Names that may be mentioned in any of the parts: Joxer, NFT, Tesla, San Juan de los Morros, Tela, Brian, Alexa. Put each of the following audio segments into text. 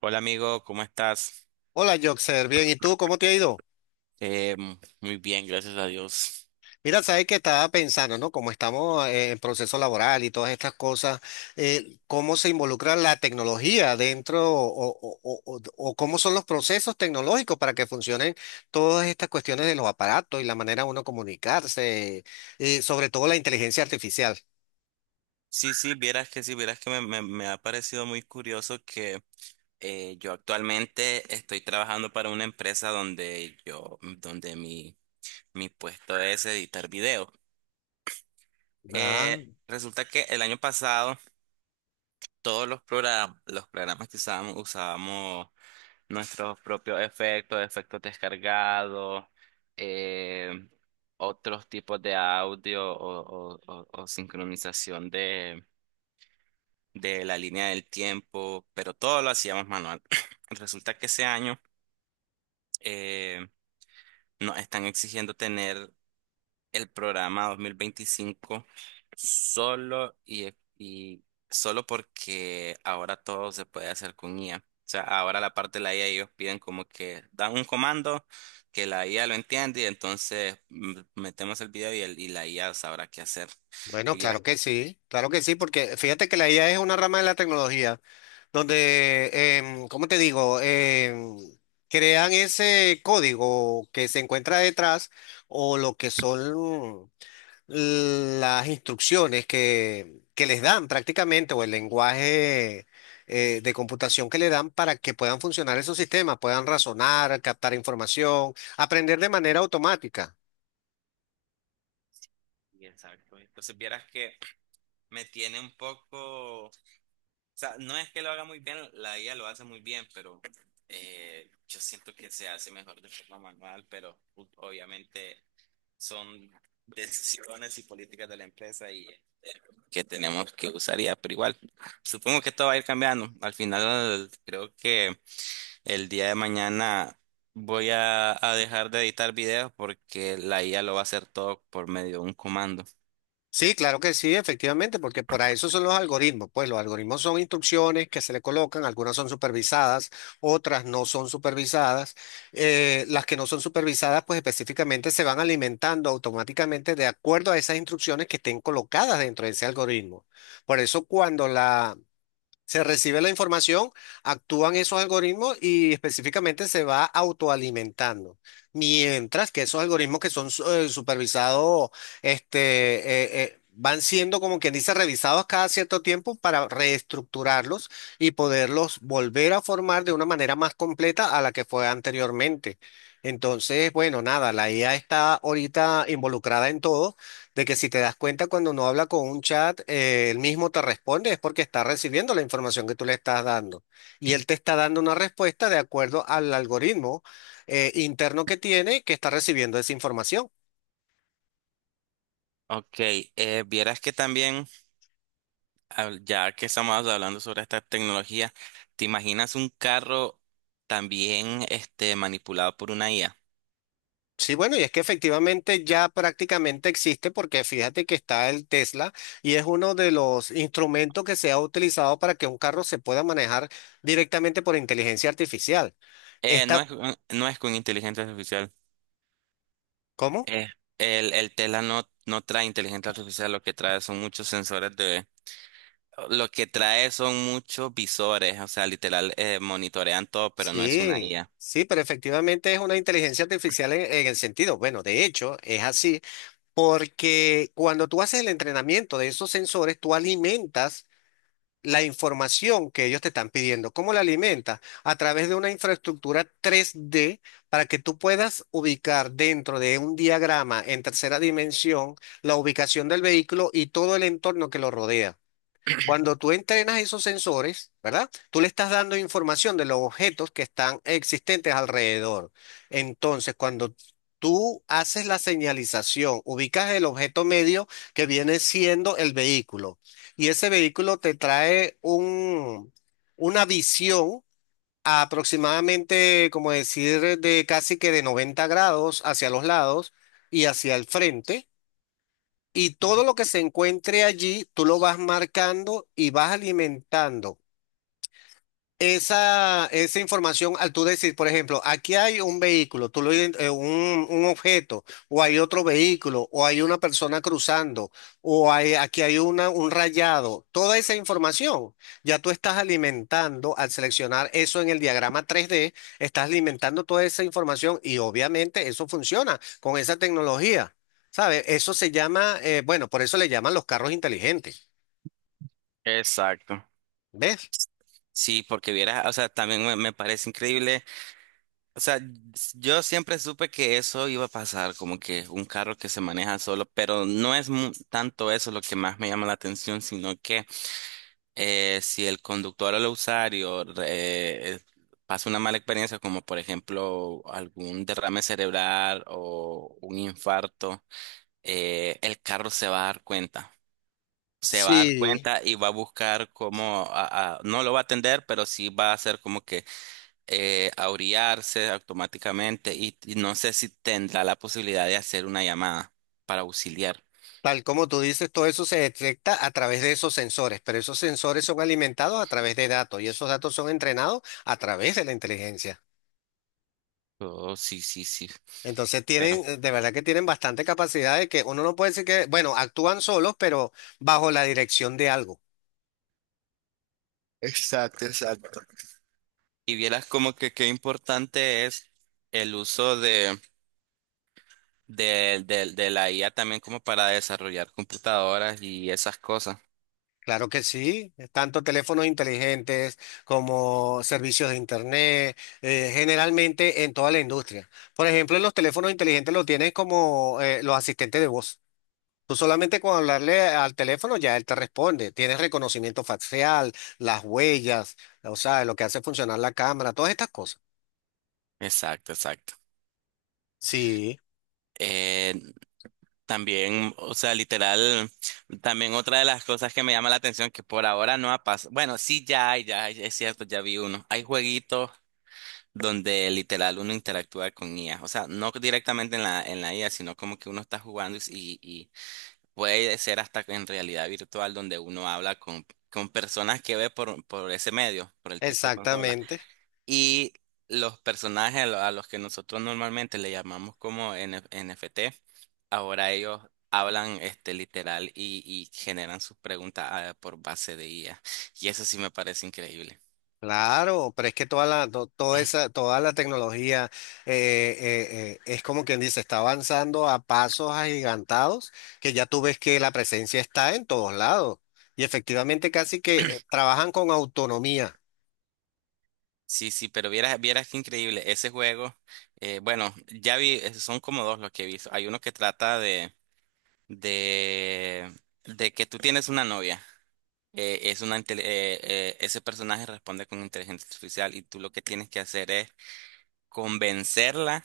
Hola amigo, ¿cómo estás? Hola, Joxer, bien, ¿y tú cómo te ha ido? Muy bien, gracias a Dios. Mira, sabes que estaba pensando, ¿no? Como estamos en proceso laboral y todas estas cosas, ¿cómo se involucra la tecnología dentro o cómo son los procesos tecnológicos para que funcionen todas estas cuestiones de los aparatos y la manera de uno comunicarse, y sobre todo la inteligencia artificial? Sí, sí, vieras que me ha parecido muy curioso que yo actualmente estoy trabajando para una empresa donde yo, donde mi puesto es editar video. Eh, Ah, Resulta que el año pasado todos los programas que usábamos, usábamos nuestros propios efectos, efectos descargados, eh, otros tipos de audio o sincronización de la línea del tiempo, pero todo lo hacíamos manual. Resulta que ese año eh, nos están exigiendo tener el programa 2025 solo y solo porque ahora todo se puede hacer con IA. O sea, ahora la parte de la IA ellos piden como que dan un comando que la IA lo entiende y entonces metemos el video y la IA sabrá qué hacer. bueno, Y vieras, claro que sí, porque fíjate que la IA es una rama de la tecnología. Donde, ¿cómo te digo? Crean ese código que se encuentra detrás o lo que son las instrucciones que les dan prácticamente o el lenguaje de computación que le dan para que puedan funcionar esos sistemas, puedan razonar, captar información, aprender de manera automática. y exacto. Entonces vieras que me tiene un poco, o sea, no es que lo haga muy bien, la IA lo hace muy bien, pero yo siento que se hace mejor de forma manual, pero obviamente son decisiones y políticas de la empresa y que tenemos que usar ya, pero igual, supongo que esto va a ir cambiando. Al final, creo que el día de mañana voy a dejar de editar videos porque la IA lo va a hacer todo por medio de un comando. Sí, claro que sí, efectivamente, porque para eso son los algoritmos. Pues los algoritmos son instrucciones que se le colocan, algunas son supervisadas, otras no son supervisadas. Las que no son supervisadas, pues específicamente se van alimentando automáticamente de acuerdo a esas instrucciones que estén colocadas dentro de ese algoritmo. Por eso se recibe la información, actúan esos algoritmos y específicamente se va autoalimentando. Mientras que esos algoritmos que son supervisados, este, van siendo, como quien dice, revisados cada cierto tiempo para reestructurarlos y poderlos volver a formar de una manera más completa a la que fue anteriormente. Entonces, bueno, nada, la IA está ahorita involucrada en todo, de que si te das cuenta cuando uno habla con un chat, él mismo te responde, es porque está recibiendo la información que tú le estás dando. Y él te está dando una respuesta de acuerdo al algoritmo interno que tiene, que está recibiendo esa información. Ok, vieras que también, ya que estamos hablando sobre esta tecnología, ¿te imaginas un carro también este, manipulado por una IA? Sí, bueno, y es que efectivamente ya prácticamente existe, porque fíjate que está el Tesla y es uno de los instrumentos que se ha utilizado para que un carro se pueda manejar directamente por inteligencia artificial. Eh, no Esta, es, no es con inteligencia artificial. ¿cómo? Eh, el Tela no, no trae inteligencia artificial, lo que trae son muchos sensores de... Lo que trae son muchos visores, o sea, literal, monitorean todo, pero no es una Sí, IA. sí, pero efectivamente es una inteligencia artificial en el sentido, bueno, de hecho es así, porque cuando tú haces el entrenamiento de esos sensores, tú alimentas la información que ellos te están pidiendo. ¿Cómo la alimentas? A través de una infraestructura tres d, para que tú puedas ubicar dentro de un diagrama en tercera dimensión la ubicación del vehículo y todo el entorno que lo rodea. Cuando tú entrenas esos sensores, ¿verdad? Tú le estás dando información de los objetos que están existentes alrededor. Entonces, cuando tú haces la señalización, ubicas el objeto medio, que viene siendo el vehículo, y ese vehículo te trae una visión, aproximadamente, como decir, de casi que de 90 grados hacia los lados y hacia el frente. Y todo lo que se encuentre allí, tú lo vas marcando y vas alimentando. Esa información, al tú decir, por ejemplo, aquí hay un vehículo, tú lo, ident- un objeto, o hay otro vehículo, o hay una persona cruzando, aquí hay un rayado, toda esa información ya tú estás alimentando, al seleccionar eso en el diagrama tres d, estás alimentando toda esa información y obviamente eso funciona con esa tecnología, ¿sabes? Eso se llama, bueno, por eso le llaman los carros inteligentes, Exacto. ¿ves? Sí, porque vieras, o sea, también me parece increíble. O sea, yo siempre supe que eso iba a pasar, como que un carro que se maneja solo, pero no es tanto eso lo que más me llama la atención, sino que si el conductor o el usuario pasa una mala experiencia, como por ejemplo algún derrame cerebral o un infarto, el carro se va a dar cuenta. Se va a dar Sí. cuenta y va a buscar cómo, no lo va a atender, pero sí va a hacer como que a automáticamente y no sé si tendrá la posibilidad de hacer una llamada para auxiliar. Tal como tú dices, todo eso se detecta a través de esos sensores, pero esos sensores son alimentados a través de datos y esos datos son entrenados a través de la inteligencia. Oh, sí, sí, sí, Entonces pero... tienen, de verdad que tienen bastante capacidad, de que uno no puede decir que, bueno, actúan solos, pero bajo la dirección de algo. Exacto, exacto. Y vieras como que qué importante es el uso de la IA también como para desarrollar computadoras y esas cosas. Claro que sí, tanto teléfonos inteligentes como servicios de internet, generalmente en toda la industria. Por ejemplo, en los teléfonos inteligentes lo tienen como los asistentes de voz. Tú solamente con hablarle al teléfono ya él te responde. Tienes reconocimiento facial, las huellas, o sea, lo que hace funcionar la cámara, todas estas cosas. Exacto, exacto. Sí, Eh, También, o sea, literal, también otra de las cosas que me llama la atención que por ahora no ha pasado. Bueno, sí, ya hay, es cierto, ya vi uno. Hay jueguitos donde literal uno interactúa con IA. O sea, no directamente en la IA, sino como que uno está jugando y puede ser hasta en realidad virtual donde uno habla con personas que ve por ese medio, por el tipo de consola. exactamente. Y los personajes a los que nosotros normalmente le llamamos como N NFT, ahora ellos hablan este literal y generan sus preguntas por base de IA. Y eso sí me parece increíble. Claro, pero es que toda esa, toda la tecnología es, como quien dice, está avanzando a pasos agigantados, que ya tú ves que la presencia está en todos lados. Y efectivamente casi que trabajan con autonomía. Sí, sí, pero vieras, vieras qué increíble. Ese juego, bueno, ya vi, son como dos los que he visto. Hay uno que trata de, de que tú tienes una novia. eh, es una, intele- eh, Ese personaje responde con inteligencia artificial y tú lo que tienes que hacer es convencerla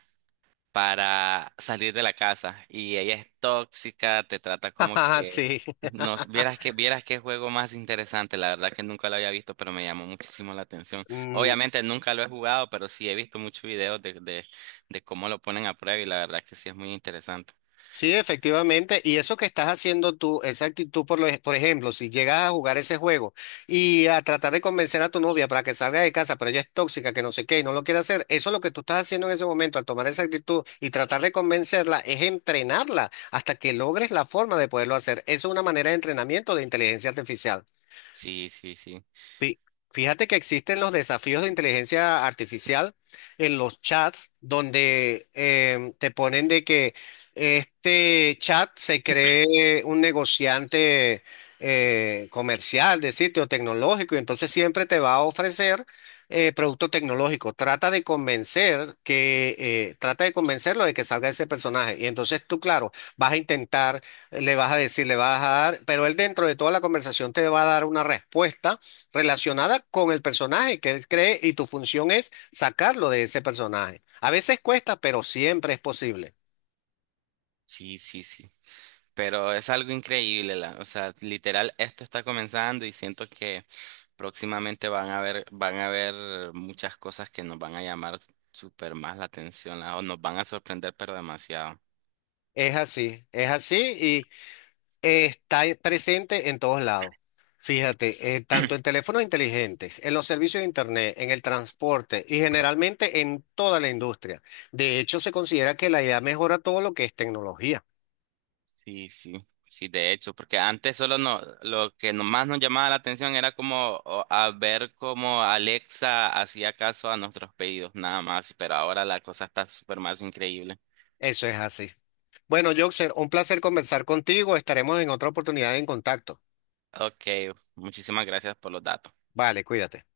para salir de la casa. Y ella es tóxica, te trata como que... Sí. No, vieras que, vieras qué juego más interesante, la verdad que nunca lo había visto, pero me llamó muchísimo la atención. Obviamente nunca lo he jugado, pero sí he visto muchos videos de cómo lo ponen a prueba y la verdad que sí es muy interesante. Sí, efectivamente. Y eso que estás haciendo tú, esa actitud, por ejemplo, si llegas a jugar ese juego y a tratar de convencer a tu novia para que salga de casa, pero ella es tóxica, que no sé qué, y no lo quiere hacer, eso es lo que tú estás haciendo en ese momento, al tomar esa actitud y tratar de convencerla, es entrenarla hasta que logres la forma de poderlo hacer. Eso es una manera de entrenamiento de inteligencia artificial. Sí, sí, sí. Fí- Fíjate que existen los desafíos de inteligencia artificial en los chats, donde te ponen de que este chat se cree un negociante comercial de sitio tecnológico y entonces siempre te va a ofrecer producto tecnológico. Trata de convencerlo de que salga ese personaje y entonces tú, claro, vas a intentar, le vas a decir, le vas a dar, pero él, dentro de toda la conversación, te va a dar una respuesta relacionada con el personaje que él cree, y tu función es sacarlo de ese personaje. A veces cuesta, pero siempre es posible. Sí, sí, sí. Pero es algo increíble, o sea, literal, esto está comenzando y siento que próximamente van a haber muchas cosas que nos van a llamar súper más la atención, o nos van a sorprender, pero demasiado. Es así, es así, y está presente en todos lados. Fíjate, tanto en teléfonos inteligentes, en los servicios de Internet, en el transporte y generalmente en toda la industria. De hecho, se considera que la IA mejora todo lo que es tecnología. Sí, sí, sí, de hecho, porque antes solo no, lo que más nos llamaba la atención era a ver cómo Alexa hacía caso a nuestros pedidos, nada más, pero ahora la cosa está súper más increíble. Eso es así. Bueno, Joxer, un placer conversar contigo. Estaremos en otra oportunidad en contacto. Ok, muchísimas gracias por los datos. Vale, cuídate.